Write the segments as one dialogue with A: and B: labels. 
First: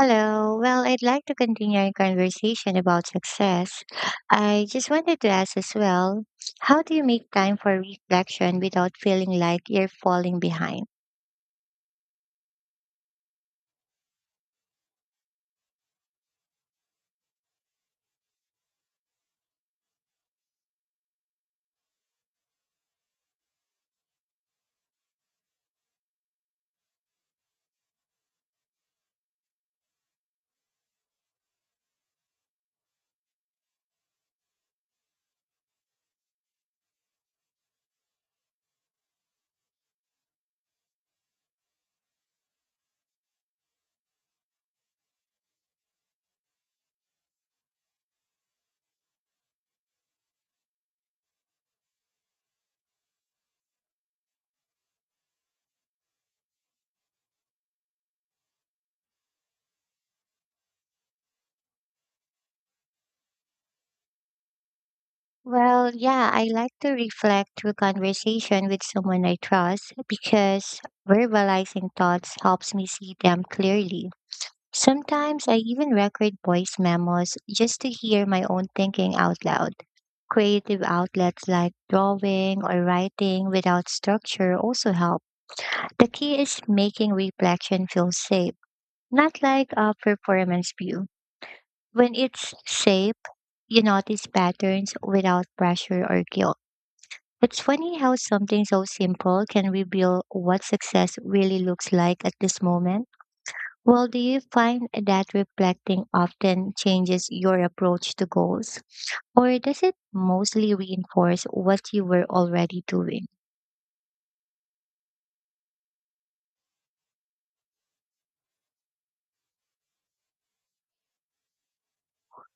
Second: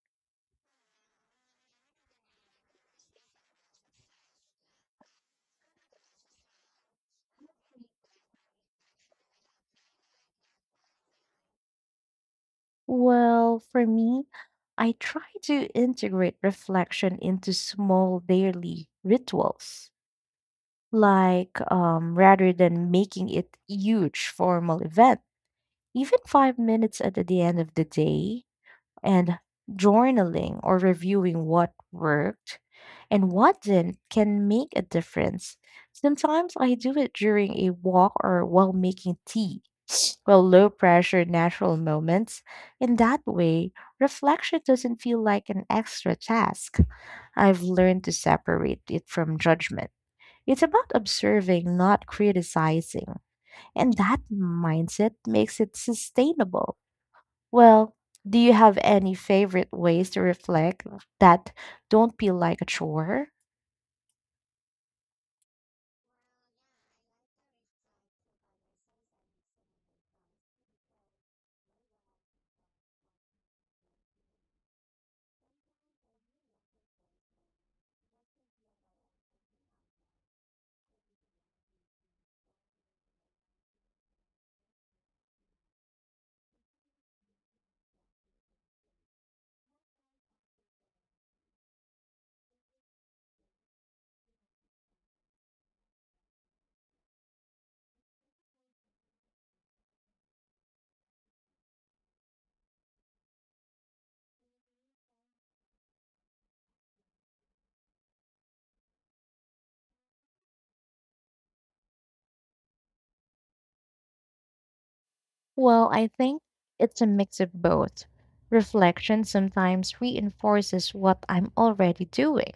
A: Hello. Well, I'd like to continue our conversation about success. I just wanted to ask as well, how do you make time for reflection without feeling like you're falling behind?
B: Well, for me, I try to integrate reflection into small daily rituals, rather than making it huge formal event, even 5 minutes at the end of the day, and journaling or reviewing what worked and what didn't can make a difference. Sometimes I do it during a walk or while making tea well, low pressure natural moments. In that way, reflection doesn't feel like an extra task. I've learned to separate it from judgment. It's about observing, not criticizing. And that mindset makes it sustainable. Well, do you have any favorite ways to reflect that don't feel like a chore?
A: Well, yeah, I like to reflect through conversation with someone I trust because verbalizing thoughts helps me see them clearly. Sometimes I even record voice memos just to hear my own thinking out loud. Creative outlets like drawing or writing without structure also help. The key is making reflection feel safe, not like a performance view. When it's safe, you notice patterns without pressure or guilt. It's funny how something so simple can reveal what success really looks like at this moment. Well, do you find that reflecting often changes your approach to goals, or does it mostly reinforce what you were already doing?
B: Well, I think it's a mix of both. Reflection sometimes reinforces what I'm already doing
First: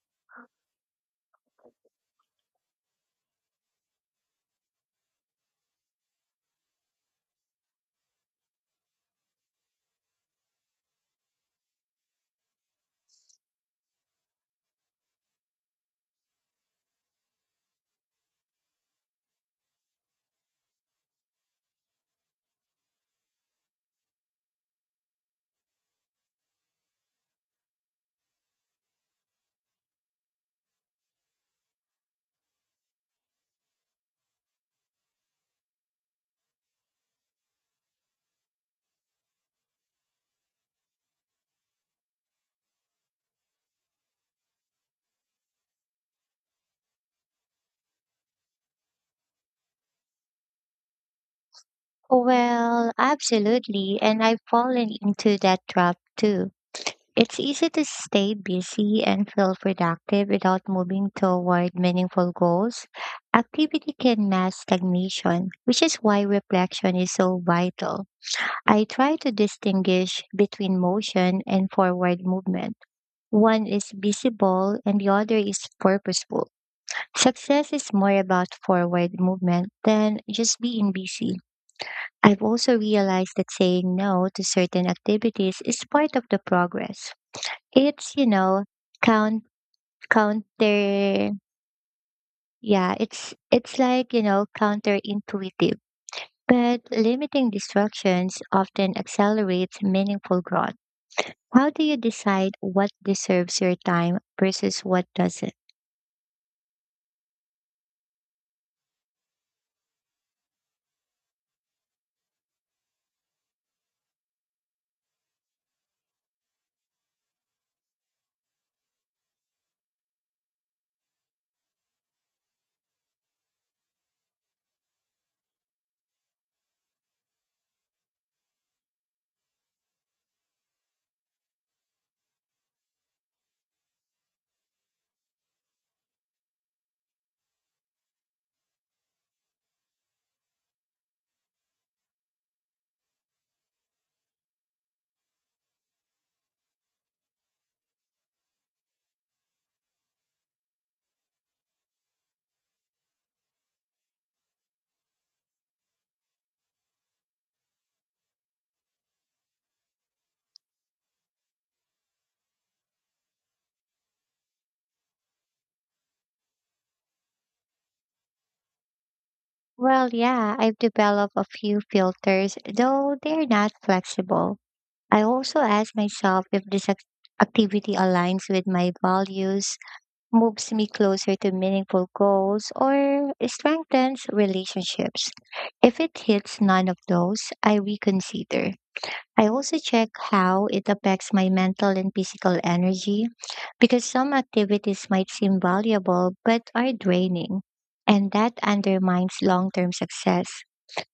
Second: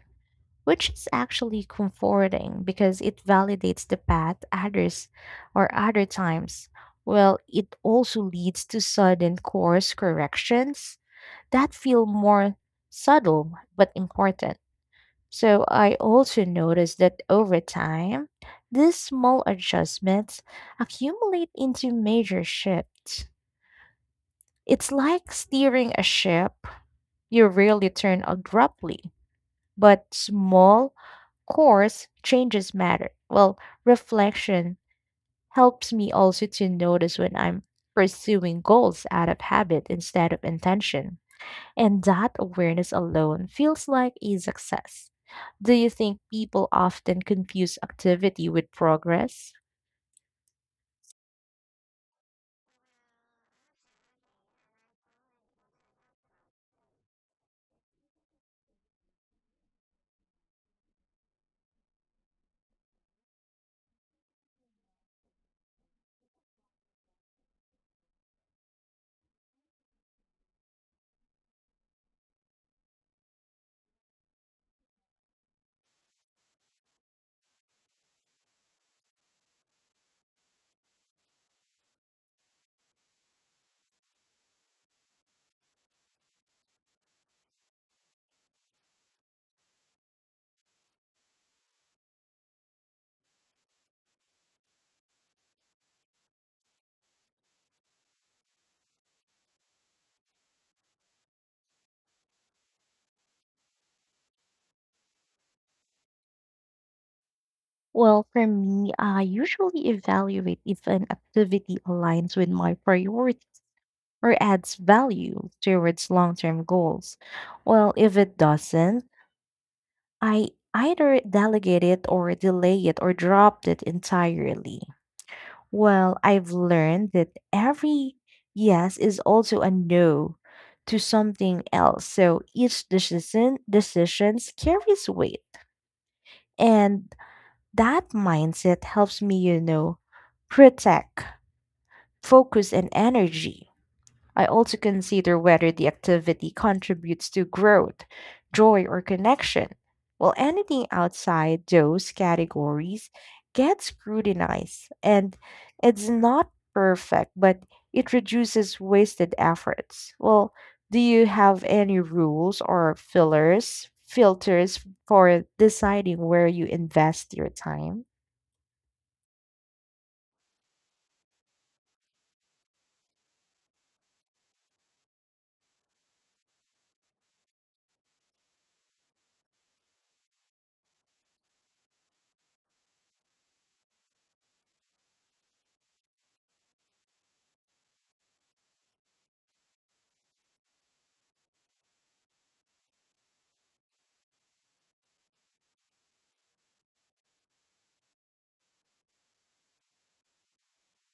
B: which is actually comforting because it validates the path others or other times. Well, it also leads to sudden course corrections that feel more subtle but important. So I also noticed that over time, these small adjustments accumulate into major shifts. It's like steering a ship you rarely turn abruptly, but small course, changes matter. Well, reflection helps me also to notice when I'm pursuing goals out of habit instead of intention. And that awareness alone feels like a success. Do you think people often confuse activity with progress?
A: Well, absolutely. And I've fallen into that trap too. It's easy to stay busy and feel productive without moving toward meaningful goals. Activity can mask stagnation, which is why reflection is so vital. I try to distinguish between motion and forward movement. One is visible and the other is purposeful. Success is more about forward movement than just being busy. I've also realized that saying no to certain activities is part of the progress. It's, you know, count counter it's like, counterintuitive. But limiting distractions often accelerates meaningful growth. How do you decide what deserves your time versus what doesn't?
B: Well, for me, I usually evaluate if an activity aligns with my priority or adds value towards long term goals. Well, if it doesn't, I either delegate it or delay it or dropped it entirely. Well, I've learned that every yes is also a no to something else. So each decisions carries weight. And that mindset helps me, you know, protect focus and energy. I also consider whether the activity contributes to growth, joy, or connection, while anything outside those categories gets scrutinized. And it's not perfect, but it reduces wasted efforts. Well, do you have any rules or filters for deciding where you invest your time?
A: Well, yeah, I've developed a few filters, though they're not flexible. I also ask myself if activity aligns with my values, moves me closer to meaningful goals, or strengthens relationships. If it hits none of those, I reconsider. I also check how it affects my mental and physical energy because some activities might seem valuable but are draining, and that undermines long term success.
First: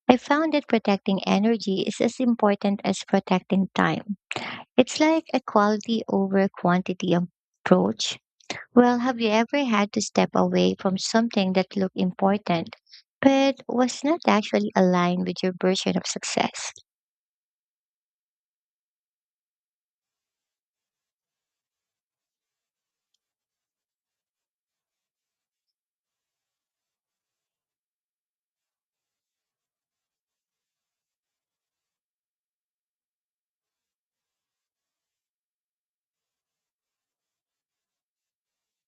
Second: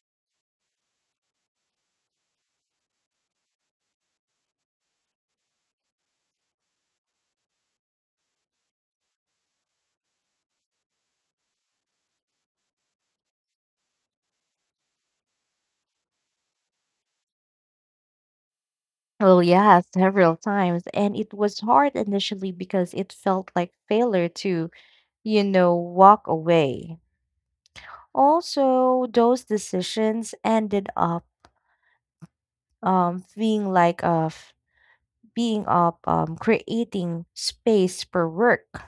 A: I found that protecting energy is as important as protecting time. It's like a quality over quantity approach. Well, have you ever had to step away from something that looked important but was not actually aligned with your version of success?
B: Well, yeah, several times. And it was hard initially because it felt like failure to you know, walk away. Also, those decisions ended up being like a f- being up creating space for work.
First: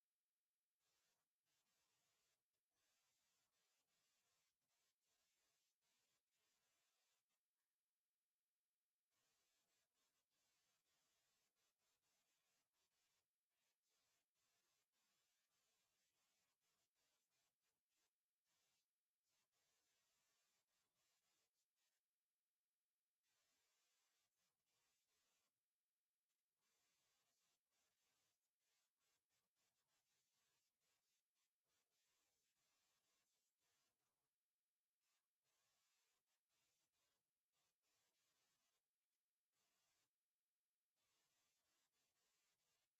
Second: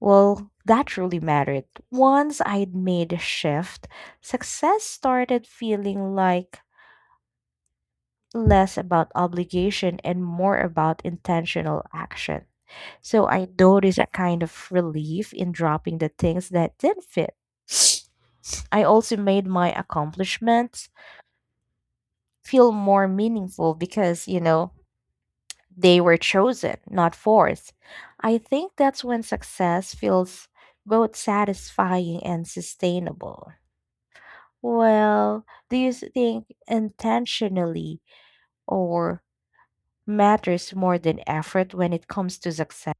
B: Well, that truly mattered. Once I'd made a shift, success started feeling like less about obligation and more about intentional action. So I noticed a kind of relief in dropping the things that didn't fit. I also made my accomplishments feel more meaningful because, you know, they were chosen, not forced. I think that's when success feels both satisfying and sustainable. Well, do you think intentionally or matters more than effort when it comes to success?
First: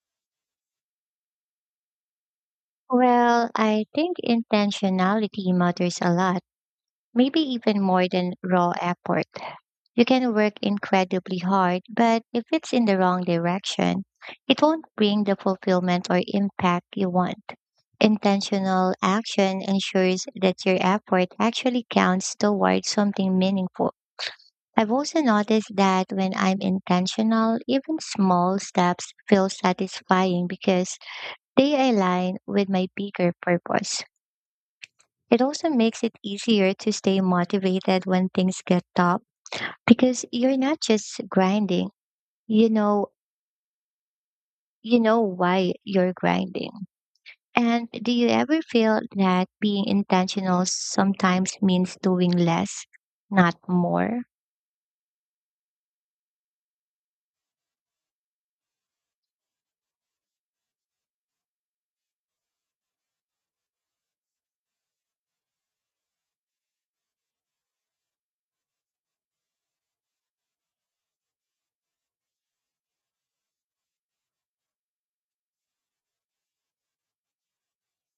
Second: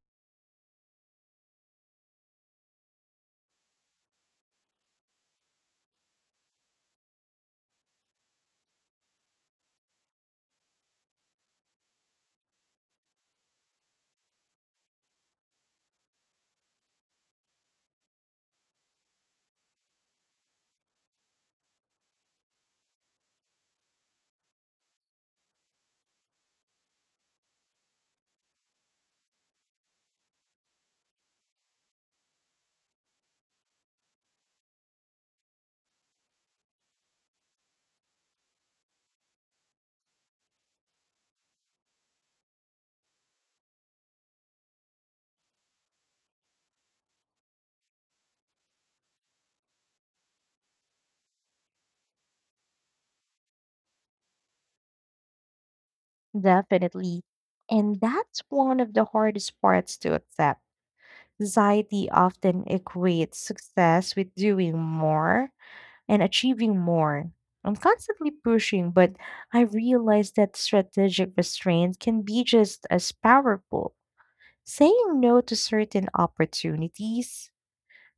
A: Well, I think intentionality matters a lot, maybe even more than raw effort. You can work incredibly hard, but if it's in the wrong direction, it won't bring the fulfillment or impact you want. Intentional action ensures that your effort actually counts toward something meaningful. I've also noticed that when I'm intentional, even small steps feel satisfying because they align with my bigger purpose. It also makes it easier to stay motivated when things get tough because you're not just grinding. You know, you know why you're grinding. And do you ever feel that being intentional sometimes means doing less, not more?
B: Definitely. And that's one of the hardest parts to accept. Society often equates success with doing more and achieving more. I'm constantly pushing, but I realize that strategic restraint can be just as powerful. Saying no to certain opportunities,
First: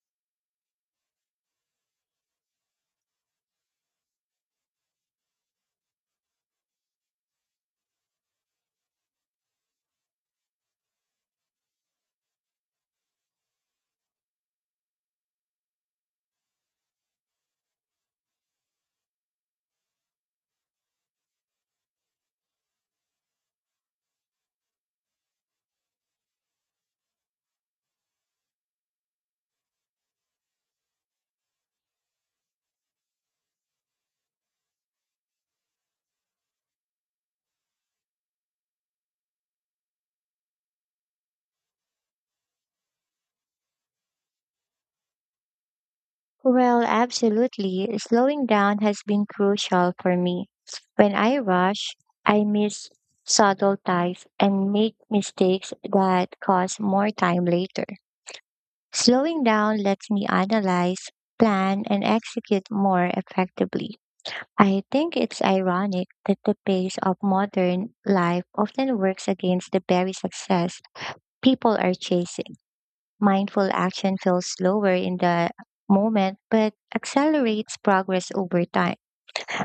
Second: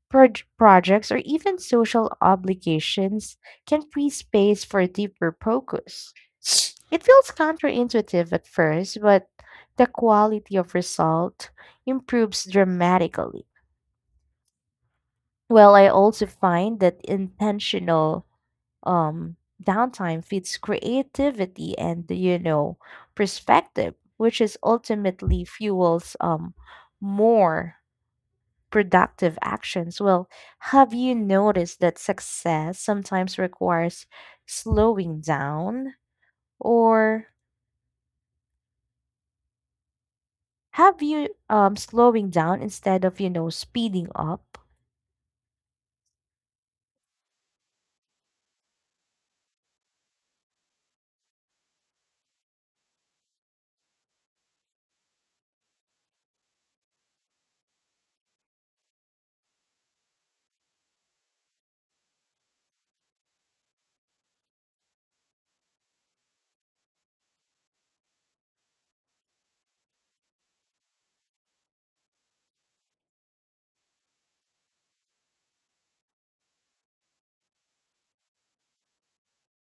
B: projects, or even social obligations can free space for deeper focus. It feels counterintuitive at first, but the quality of result improves dramatically. Well, I also find that intentional um, downtime feeds creativity and you know perspective, which is ultimately fuels more productive actions. Well, have you noticed that success sometimes requires slowing down, or have you slowing down instead of you know speeding up?
A: Well, absolutely. Slowing down has been crucial for me. When I rush, I miss subtle ties and make mistakes that cause more time later. Slowing down lets me analyze, plan, and execute more effectively. I think it's ironic that the pace of modern life often works against the very success people are chasing. Mindful action feels slower in the moment but accelerates progress over time.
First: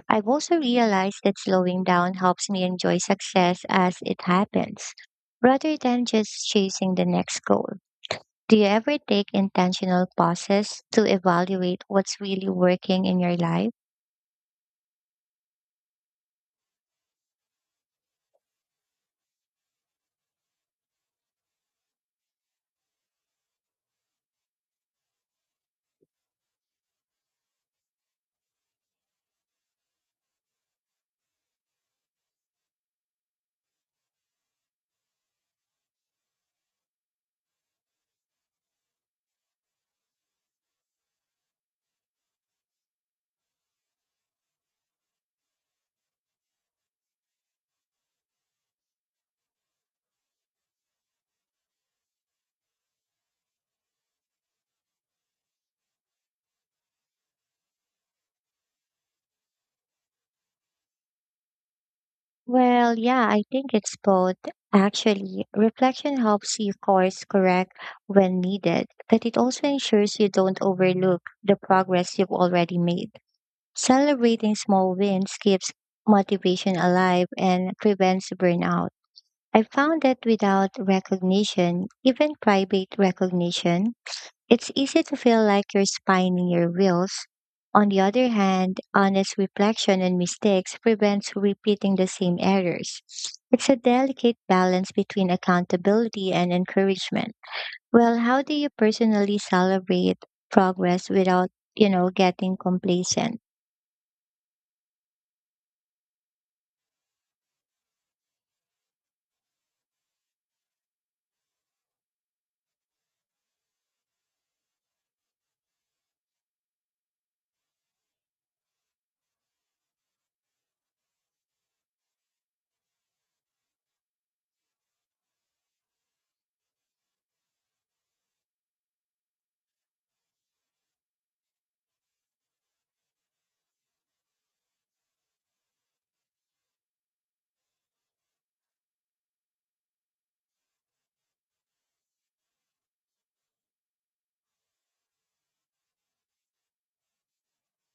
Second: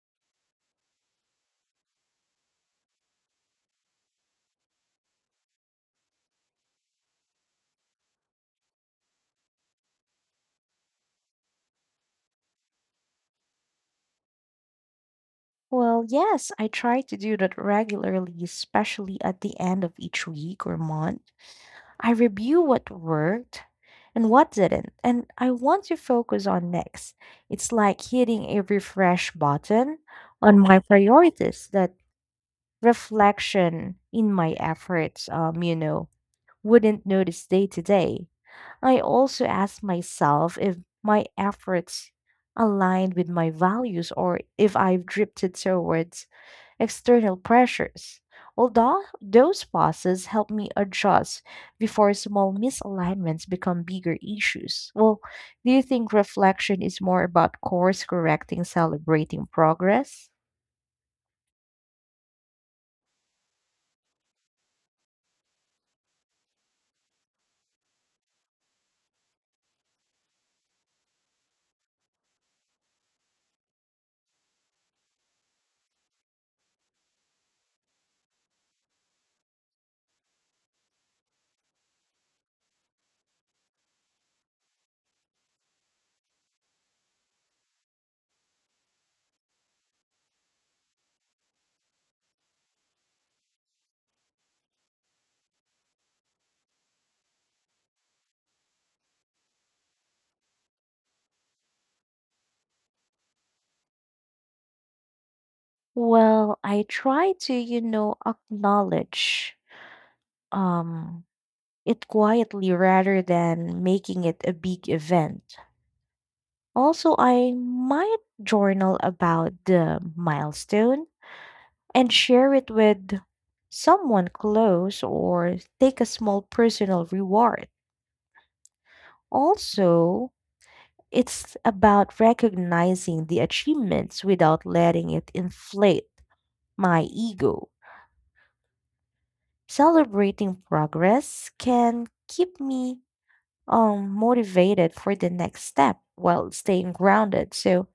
A: I've also realized that slowing down helps me enjoy success as it happens rather than just chasing the next goal. Do you ever take intentional pauses to evaluate what's really working in your life?
B: Well, yes, I try to do that regularly, especially at the end of each week or month I review what worked and what didn't, and I want to focus on next. It's like hitting a refresh button on my priorities that reflection in my efforts, wouldn't notice day to day. I also ask myself if my efforts aligned with my values or if I've drifted towards external pressures. Although those pauses help me adjust before small misalignments become bigger issues. Well, do you think reflection is more about course correcting, celebrating progress?
A: Well, yeah, I think it's both. Actually, reflection helps you course correct when needed, but it also ensures you don't overlook the progress you've already made. Celebrating small wins keeps motivation alive and prevents burnout. I found that without recognition, even private recognition, it's easy to feel like you're spinning your wheels. On the other hand, honest reflection on mistakes prevents repeating the same errors. It's a delicate balance between accountability and encouragement. Well, how do you personally celebrate progress without, getting complacent?
B: Well, I try to, you know, acknowledge um, it quietly rather than making it a big event. Also, I might journal about the milestone and share it with someone close or take a small personal reward. Also, it's about recognizing the achievements without letting it inflate my ego. Celebrating progress can keep me motivated for the next step while staying grounded. So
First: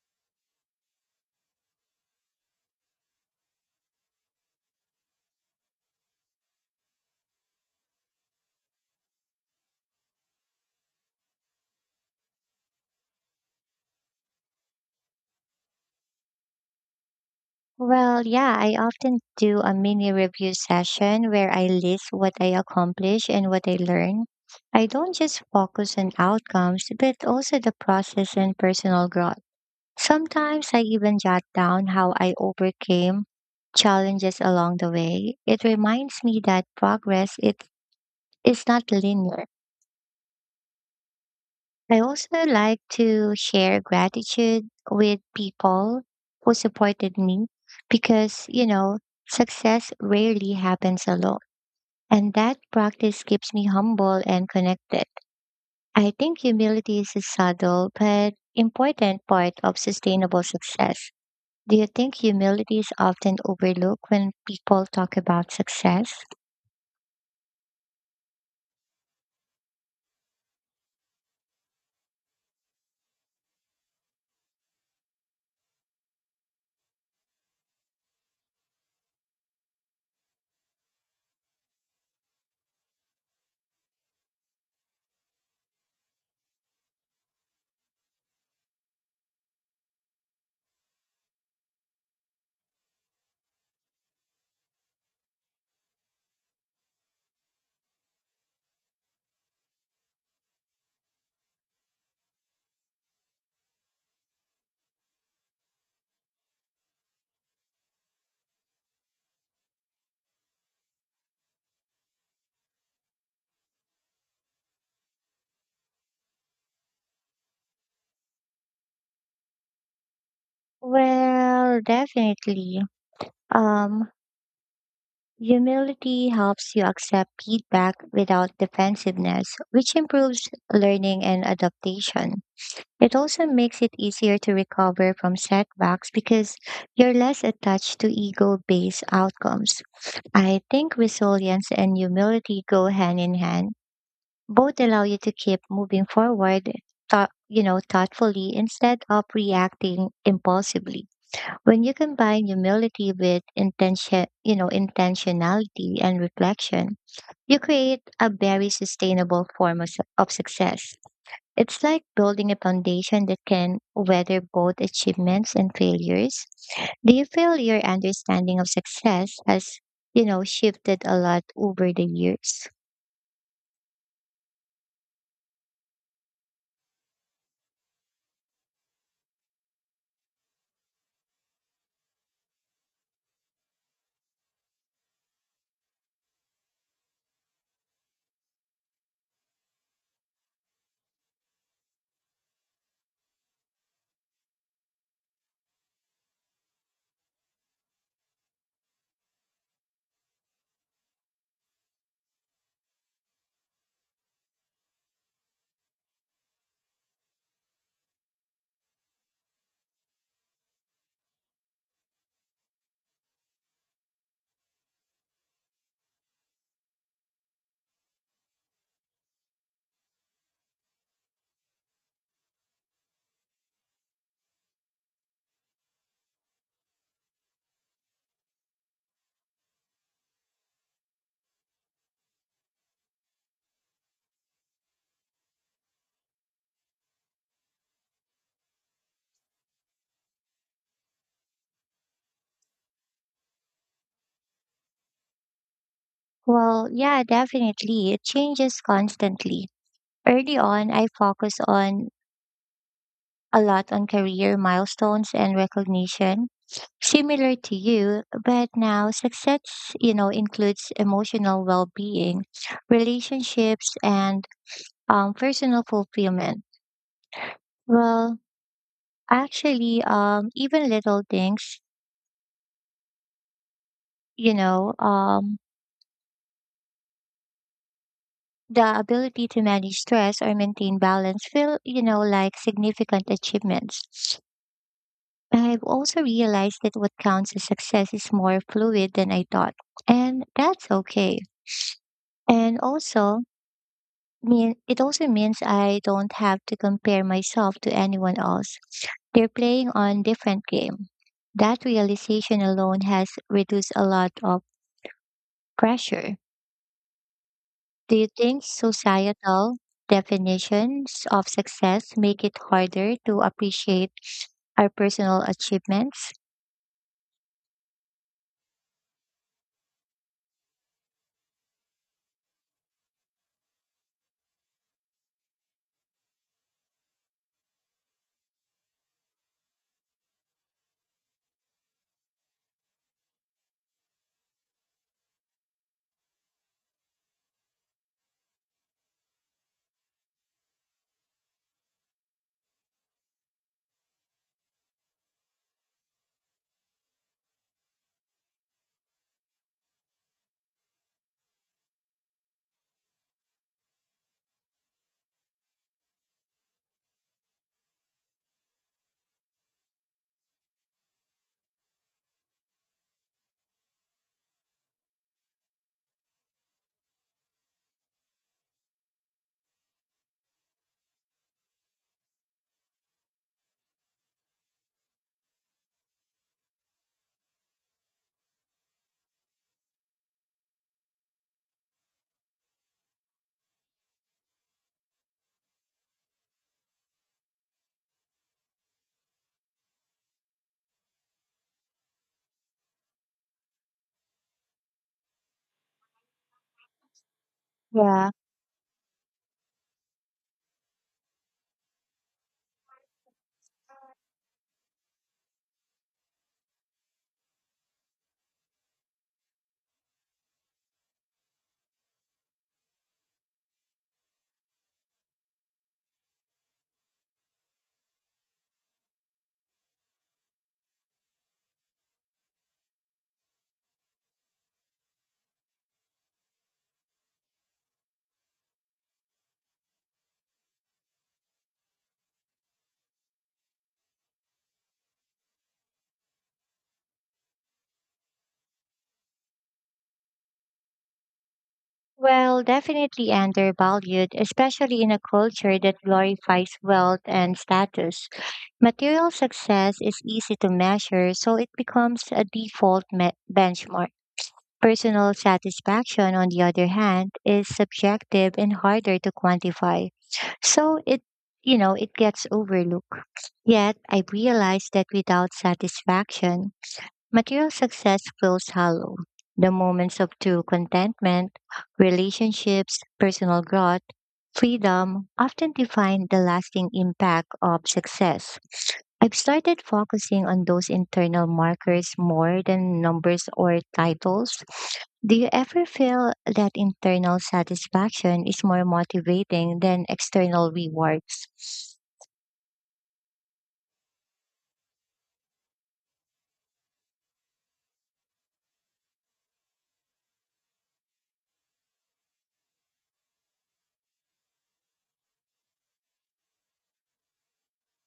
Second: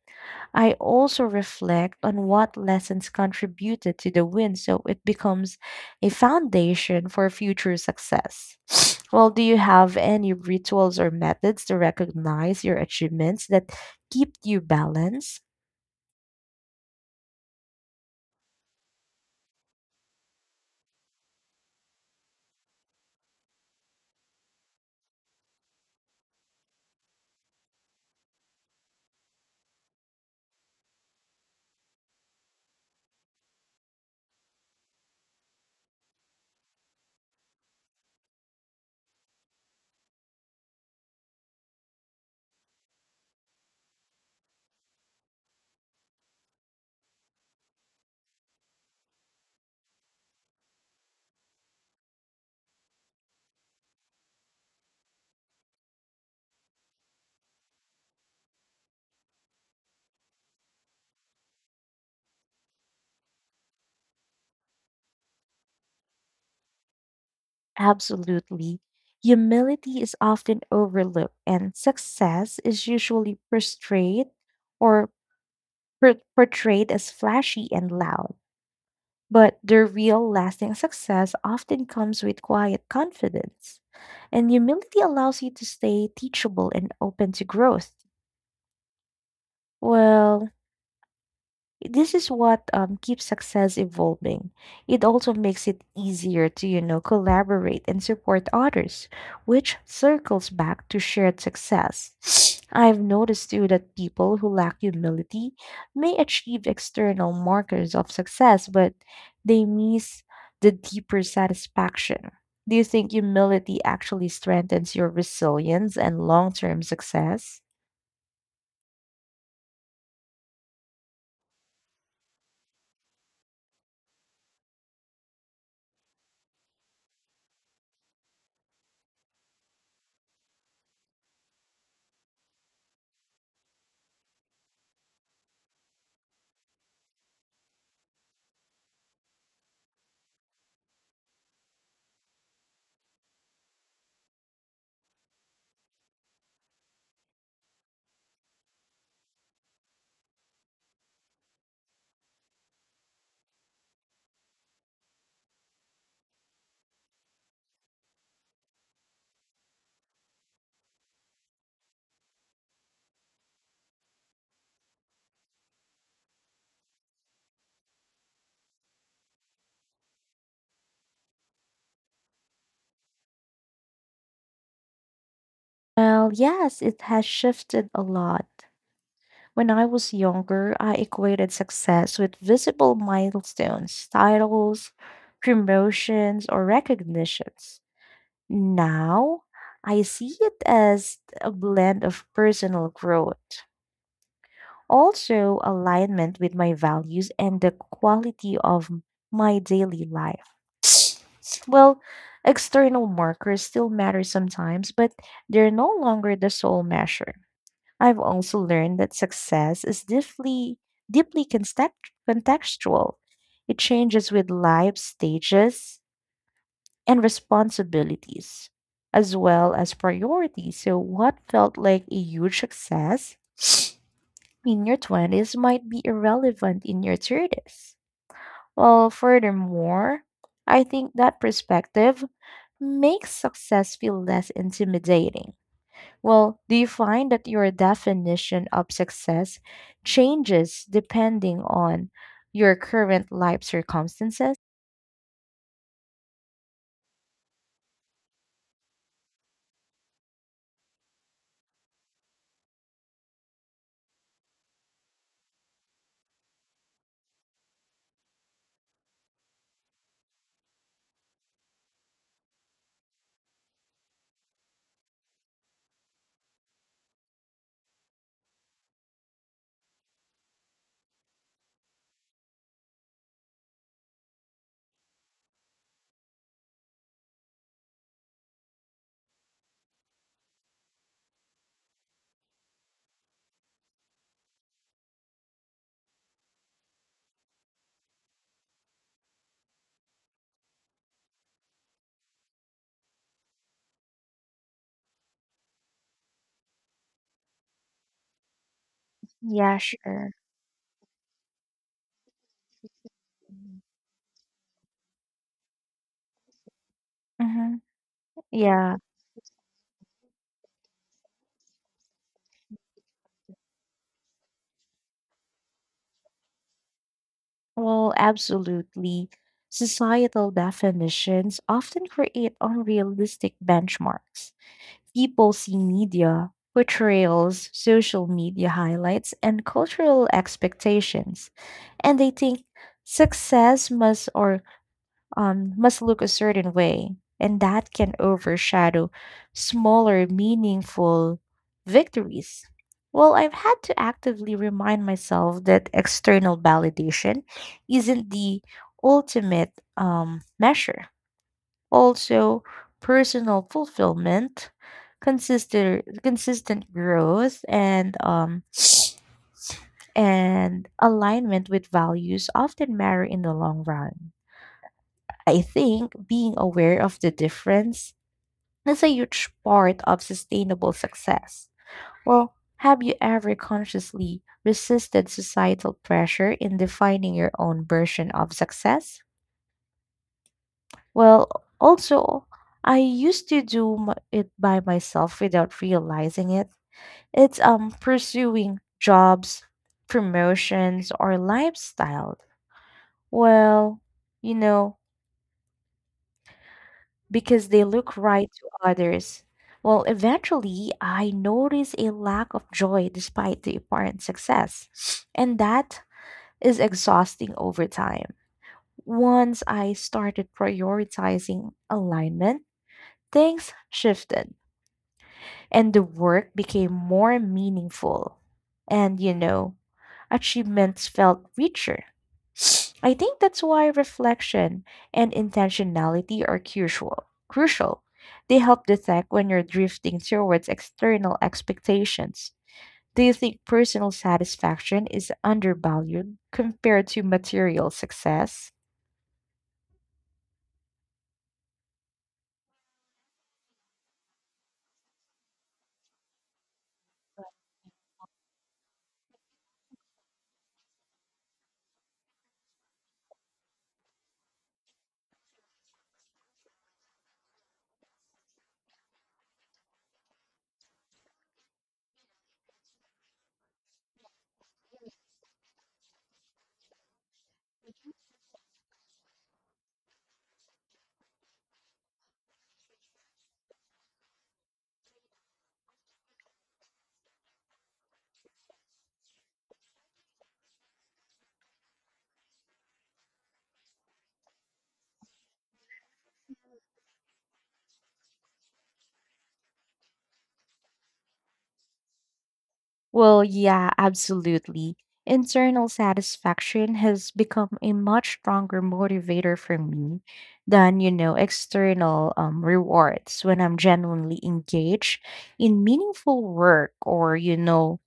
B: I also reflect on what lessons contributed to the win so it becomes a foundation for future success. Well, do you have any rituals or methods to recognize your achievements that keep you balanced?
A: Well, yeah, I often do a mini review session where I list what I accomplished and what I learned. I don't just focus on outcomes, but also the process and personal growth. Sometimes I even jot down how I overcame challenges along the way. It reminds me that progress it is not linear. I also like to share gratitude with people who supported me because, success rarely happens alone. And that practice keeps me humble and connected. I think humility is a subtle but important part of sustainable success. Do you think humility is often overlooked when people talk about success?
B: Absolutely. Humility is often overlooked, and success is usually portrayed or portrayed as flashy and loud. But their real lasting success often comes with quiet confidence. And humility allows you to stay teachable and open to growth. Well, this is what keeps success evolving. It also makes it easier to, you know, collaborate and support others, which circles back to shared success. I've noticed too that people who lack humility may achieve external markers of success, but they miss the deeper satisfaction. Do you think humility actually strengthens your resilience and long term success?
A: Well, definitely. Um, Humility helps you accept feedback without defensiveness, which improves learning and adaptation. It also makes it easier to recover from setbacks because you're less attached to ego based outcomes. I think resilience and humility go hand in hand. Both allow you to keep moving forward, thoughtfully instead of reacting impulsively. When you combine humility with intention, intentionality and reflection, you create a very sustainable form of success. It's like building a foundation that can weather both achievements and failures. Do you feel your understanding of success has, shifted a lot over the years?
B: Well, yes, it has shifted a lot. When I was younger, I equated success with visible milestones, titles, promotions, or recognitions. Now, I see it as a blend of personal growth, also alignment with my values and the quality of my daily life. Well, external markers still matter sometimes, but they're no longer the sole measure. I've also learned that success is deeply contextual. It changes with life stages and responsibilities, as well as priorities. So, what felt like a huge success in your 20s might be irrelevant in your 30s. Well, furthermore, I think that perspective makes success feel less intimidating. Well, do you find that your definition of success changes depending on your current life circumstances?
A: Well, yeah, definitely. It changes constantly. Early on, I focus on a lot on career milestones and recognition, similar to you, but now success, includes emotional well-being, relationships, and personal fulfillment. Well, actually, even little things, you know, um, the ability to manage stress or maintain balance feel, like significant achievements. I've also realized that what counts as success is more fluid than I thought, and that's okay. And also, mean it also means I don't have to compare myself to anyone else. They're
B: Yeah,
A: playing on
B: sure.
A: different game. That realization alone has reduced a lot of pressure.
B: Mm-hmm.
A: Do you think
B: Yeah,
A: societal definitions of success make it harder to appreciate our personal achievements?
B: well, absolutely. Societal definitions often create unrealistic benchmarks. People see media, portrayals, social media highlights, and cultural expectations, and they think success must look a certain way, and that can overshadow smaller, meaningful victories. Well, I've had to actively remind myself that external validation isn't the ultimate measure. Also, personal fulfillment, consistent growth, and alignment with values often matter in the long run. I think being aware of the difference is a huge part of sustainable success. Well, have you ever consciously resisted societal pressure in defining your own version of success? Well, also, I used to do it by myself without realizing it. It's pursuing jobs, promotions, or lifestyle. Well, you know, because they look
A: Yeah.
B: right to others. Well, eventually, I notice a lack of joy despite the apparent success, and that is exhausting over time. Once I started prioritizing alignment, things shifted, and the work became more meaningful. And you know, achievements felt richer. I think that's why reflection and intentionality are crucial. Crucial. They help detect when you're drifting towards external expectations. Do you think personal satisfaction is undervalued compared to material success?
A: Well, definitely undervalued, especially in a culture that glorifies wealth and status. Material success is easy to measure, so it becomes a benchmark. Personal satisfaction, on the other hand, is subjective and harder to quantify. So it, it gets overlooked. Yet I realized that without satisfaction, material success feels hollow. The moments of true contentment, relationships, personal growth, freedom often define the lasting impact of success. I've started focusing on those internal markers more than numbers or titles. Do you ever feel that internal satisfaction is more motivating than external rewards?
B: Well, yeah, absolutely. Internal satisfaction has become a much stronger motivator for me than, you know, external rewards when I'm genuinely engaged in meaningful work or, you know,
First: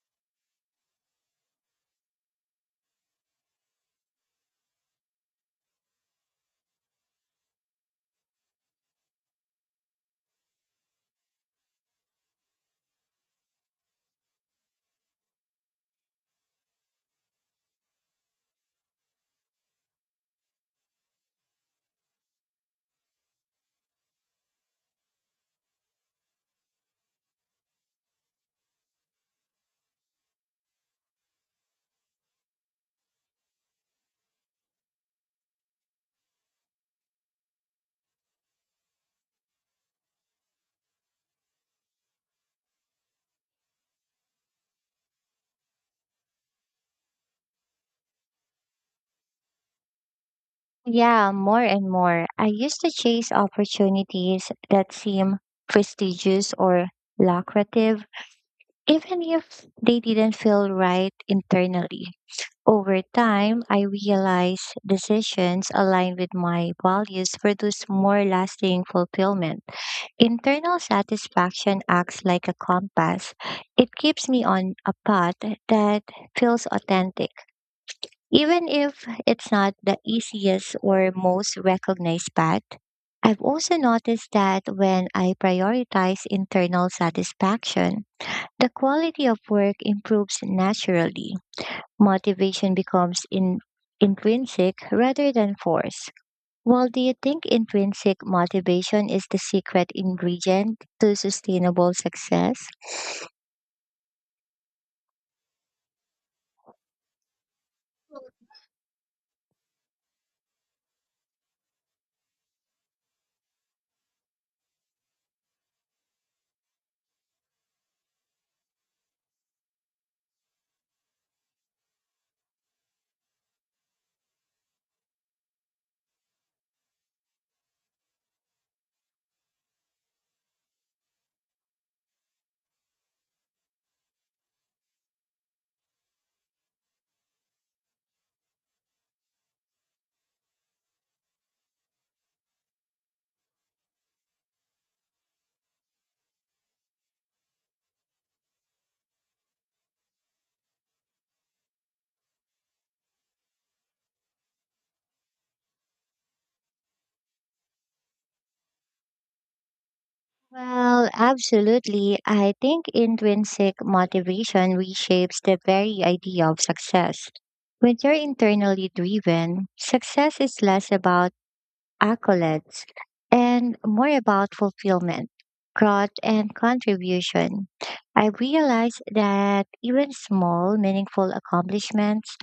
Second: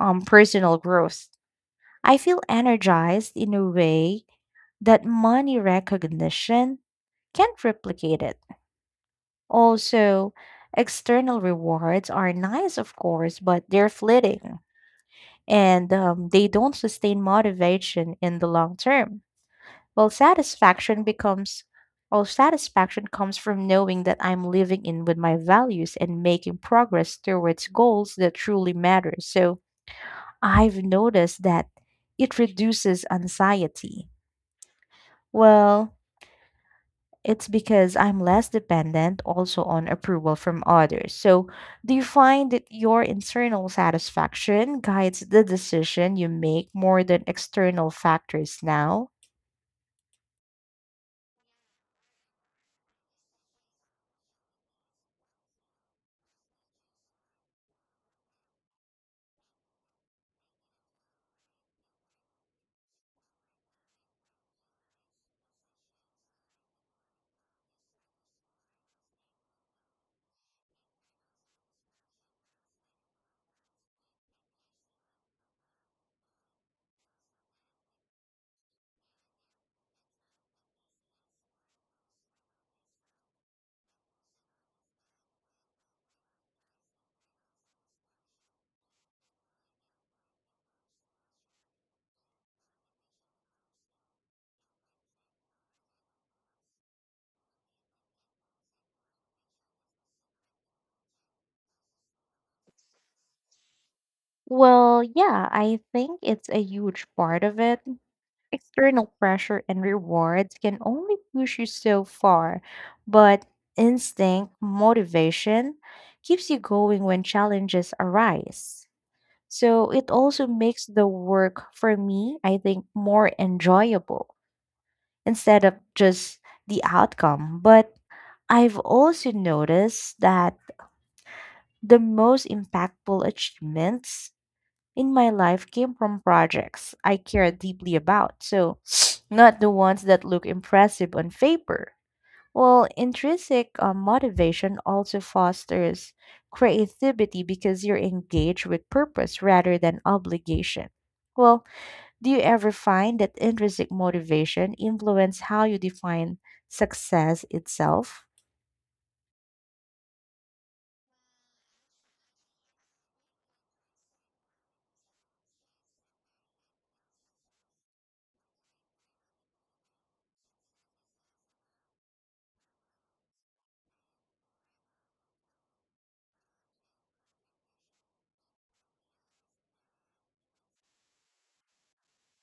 B: personal growth. I feel energized in a way that money recognition can't replicate it. Also, external rewards are nice, of course, but they're fleeting and they don't sustain motivation in the long term. Well, satisfaction becomes, well, satisfaction comes from knowing that I'm living in with my values and making progress towards goals that truly matter. So I've noticed that it reduces anxiety. Well, it's because I'm less dependent also on approval from others. So, do you find that your internal satisfaction guides the decision you make more than external factors now?
A: Yeah, more and more. I used to chase opportunities that seem prestigious or lucrative, even if they didn't feel right internally. Over time, I realized decisions aligned with my values produce more lasting fulfillment. Internal satisfaction acts like a compass. It keeps me on a path that feels authentic. Even if it's not the easiest or most recognized path, I've also noticed that when I prioritize internal satisfaction, the quality of work improves naturally. Motivation becomes intrinsic rather than forced. Well, do you think intrinsic motivation is the secret ingredient to sustainable success?
B: Well, yeah, I think it's a huge part of it. External pressure and rewards can only push you so far, but instinct, motivation keeps you going when challenges arise. So it also makes the work for me, I think, more enjoyable instead of just the outcome. But I've also noticed that the most impactful achievements in my life came from projects I care deeply about. So not the ones that look impressive on paper. Well, intrinsic motivation also fosters creativity because you're engaged with purpose rather than obligation. Well, do you ever find that intrinsic motivation influence how you define success itself?
A: Well, absolutely. I think intrinsic motivation reshapes the very idea of success. When you're internally driven, success is less about accolades and more about fulfillment, growth, and contribution. I realized that even small, meaningful accomplishments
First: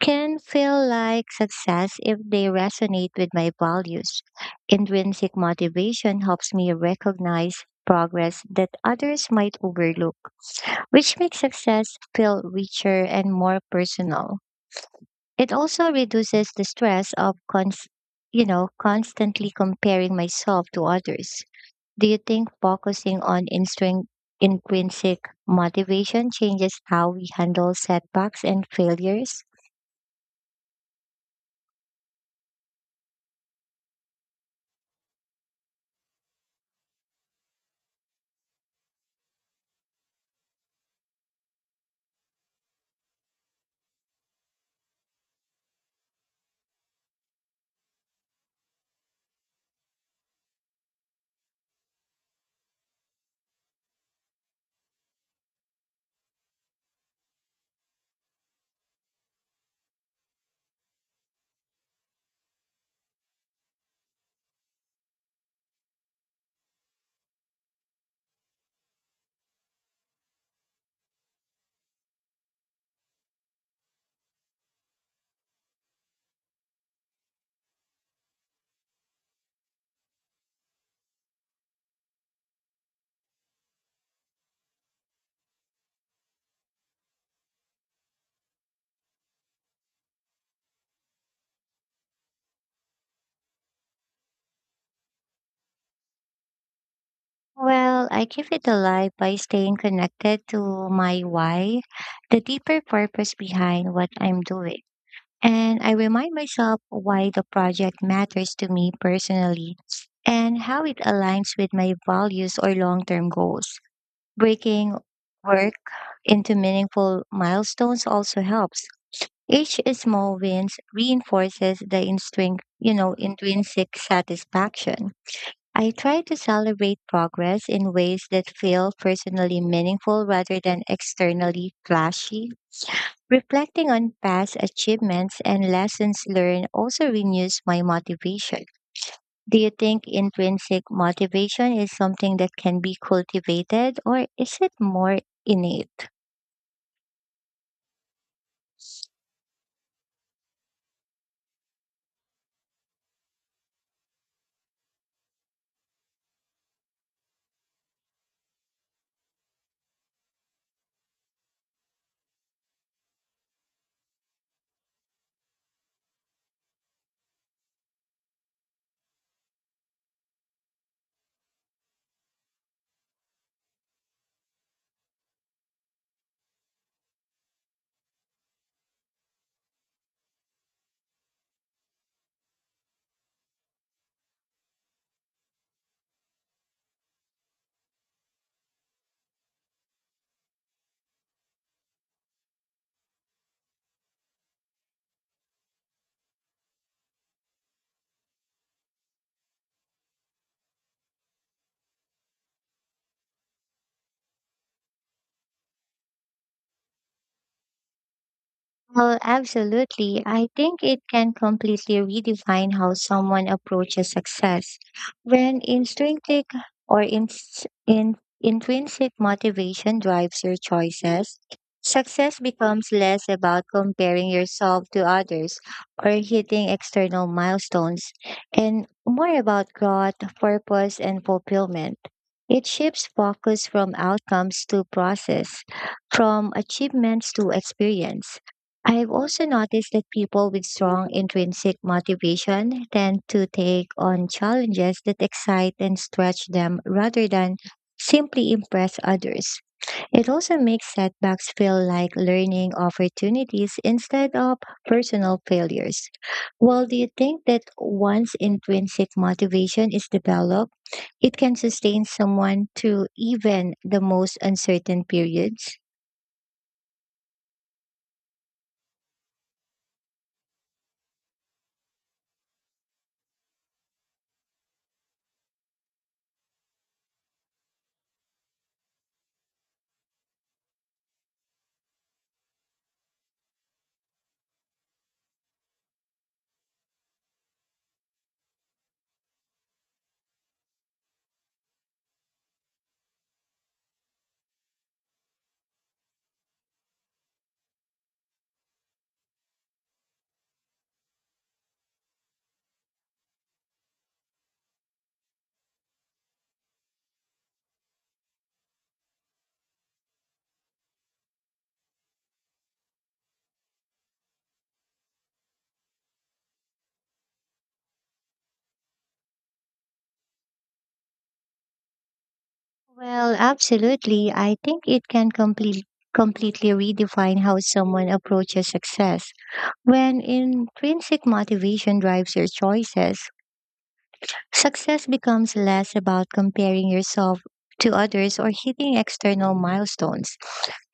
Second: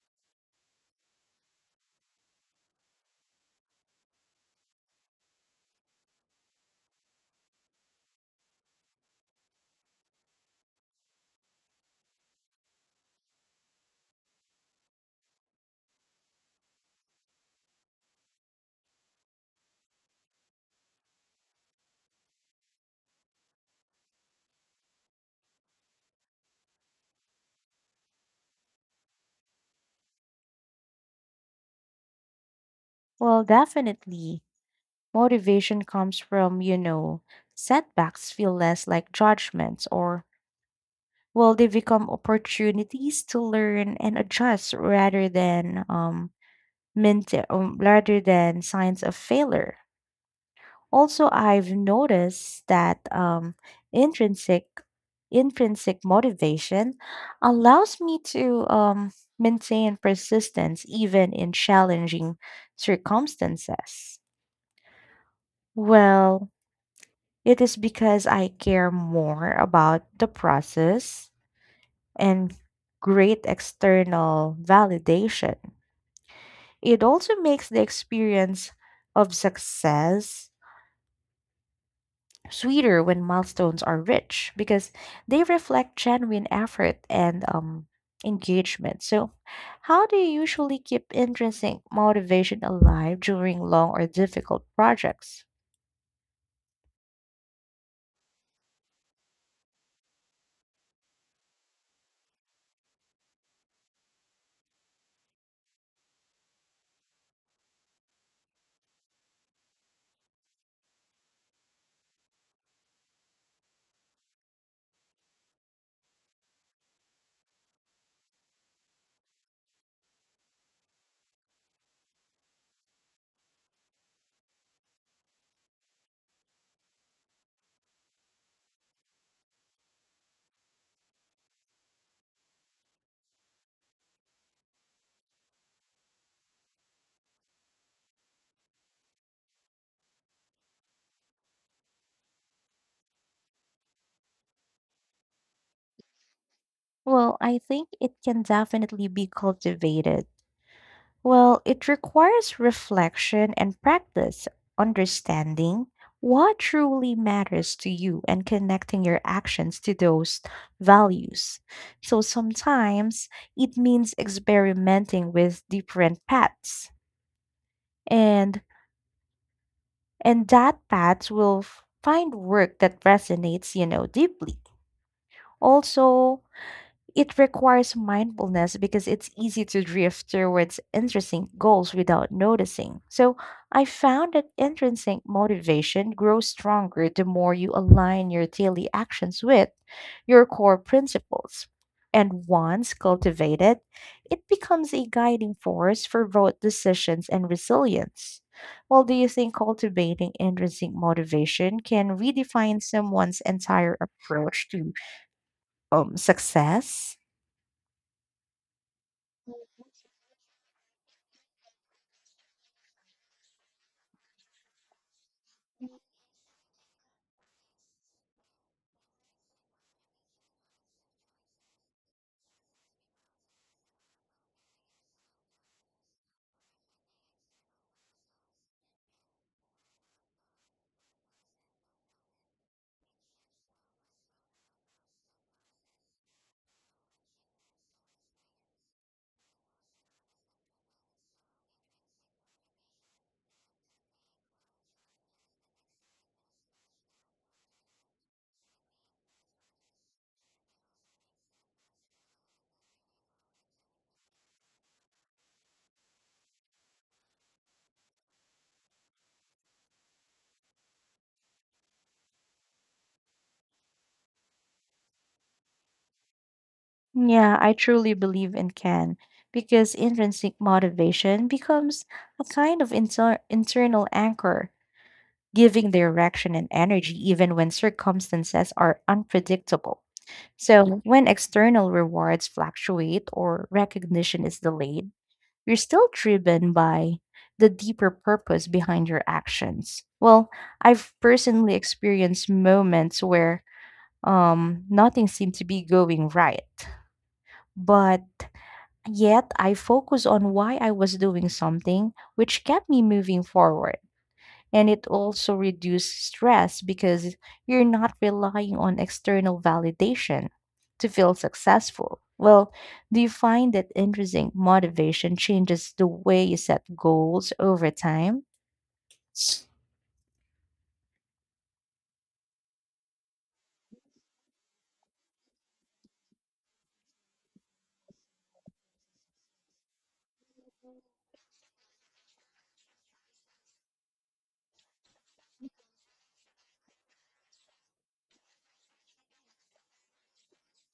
A: can feel like success if they resonate with my values. Intrinsic motivation helps me recognize progress that others might overlook, which makes success feel richer and more personal. It also reduces the stress of constantly comparing myself to others. Do you think focusing on intrinsic motivation changes how we handle setbacks and failures?
B: Well, definitely. Motivation comes from, you know, setbacks feel less like judgments or well, they become opportunities to learn and adjust rather than signs of failure. Also, I've noticed that intrinsic intrinsic motivation allows me to maintain persistence even in challenging circumstances. Well, it is because I care more about the process and great external validation. It also makes the experience of success sweeter when milestones are rich because they reflect genuine effort and engagement. So, how do you usually keep intrinsic motivation alive during long or difficult projects?
A: Well, I keep it alive by staying connected to my why, the deeper purpose behind what I'm doing. And I remind myself why the project matters to me personally and how it aligns with my values or long term goals. Breaking work into meaningful milestones also helps. Each small wins reinforces the intrinsic satisfaction. I try to celebrate progress in ways that feel personally meaningful rather than externally flashy. Reflecting on past achievements and lessons learned also renews my motivation. Do you think intrinsic motivation is something that can be cultivated or is it more innate?
B: Well, I think it can definitely be cultivated Well, it requires reflection and practice, understanding what truly matters to you and connecting your actions to those values. So sometimes it means experimenting with different paths and that path will find work that resonates, you know, deeply. Also, it requires mindfulness because it's easy to drift towards interesting goals without noticing. So I found that intrinsic motivation grows stronger the more you align your daily actions with your core principles. And once cultivated, it becomes a guiding force for both decisions and resilience. Well, do you think cultivating intrinsic motivation can redefine someone's entire approach to success?
A: Well, absolutely. I think it can completely redefine how someone approaches success. When intrinsic or ins in intrinsic motivation drives your choices, success becomes less about comparing yourself to others or hitting external milestones and more about growth, purpose, and fulfillment. It shifts focus from outcomes to process, from achievements to experience. I've also noticed that people with strong intrinsic motivation tend to take on challenges that excite and stretch them rather than simply impress others. It also makes setbacks feel like learning opportunities instead of personal failures. Well, do you think that once intrinsic motivation is developed, it can sustain someone through even the most uncertain periods?
B: Yeah, I truly believe it can because intrinsic motivation becomes a kind of internal anchor, giving direction and energy even when circumstances are unpredictable. So, when external rewards fluctuate or recognition is delayed, you're still driven by the deeper purpose behind your actions. Well, I've personally experienced moments where nothing seemed to be going right, but yet I focus on why I was doing something, which kept me moving forward. And it also reduced stress because you're not relying on external validation to feel successful. Well, do you find that intrinsic motivation changes the way you set goals over time?
A: Well, absolutely. I think it can completely redefine how someone approaches success. When intrinsic motivation drives your choices, success becomes less about comparing yourself to others or hitting external milestones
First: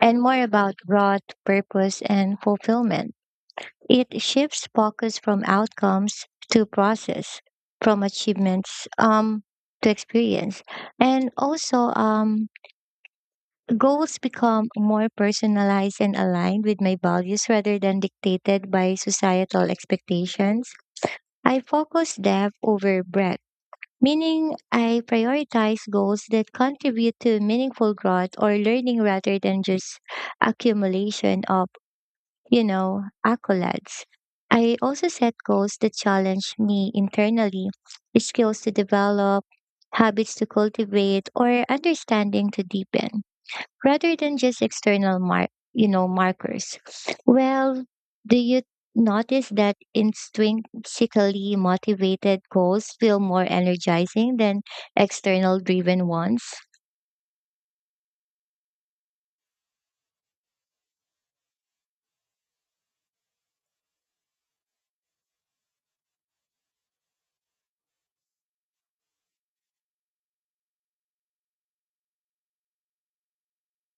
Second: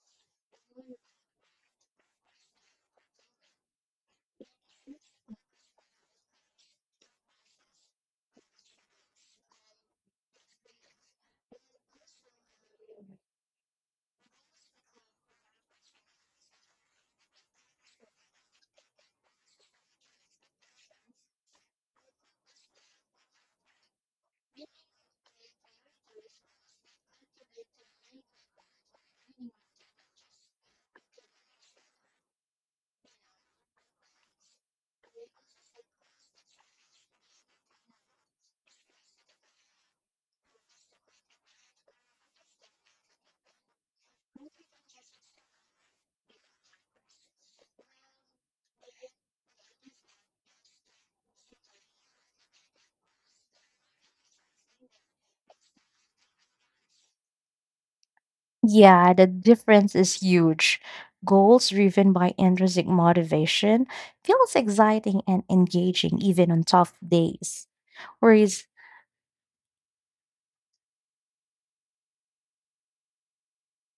A: and more about broad purpose and fulfillment. It shifts focus from outcomes to process, from achievements to experience. And also, goals become more personalized and aligned with my values rather than dictated by societal expectations. I focus depth over breadth, meaning I prioritize goals that contribute to meaningful growth or learning rather than just accumulation of, accolades. I also set goals that challenge me internally, skills to develop, habits to cultivate, or understanding to deepen rather than just external markers. Well, do you notice that intrinsically motivated goals feel more energizing than external driven ones?
B: Yeah, the difference is huge. Goals driven by intrinsic motivation feels exciting and engaging even on tough days, whereas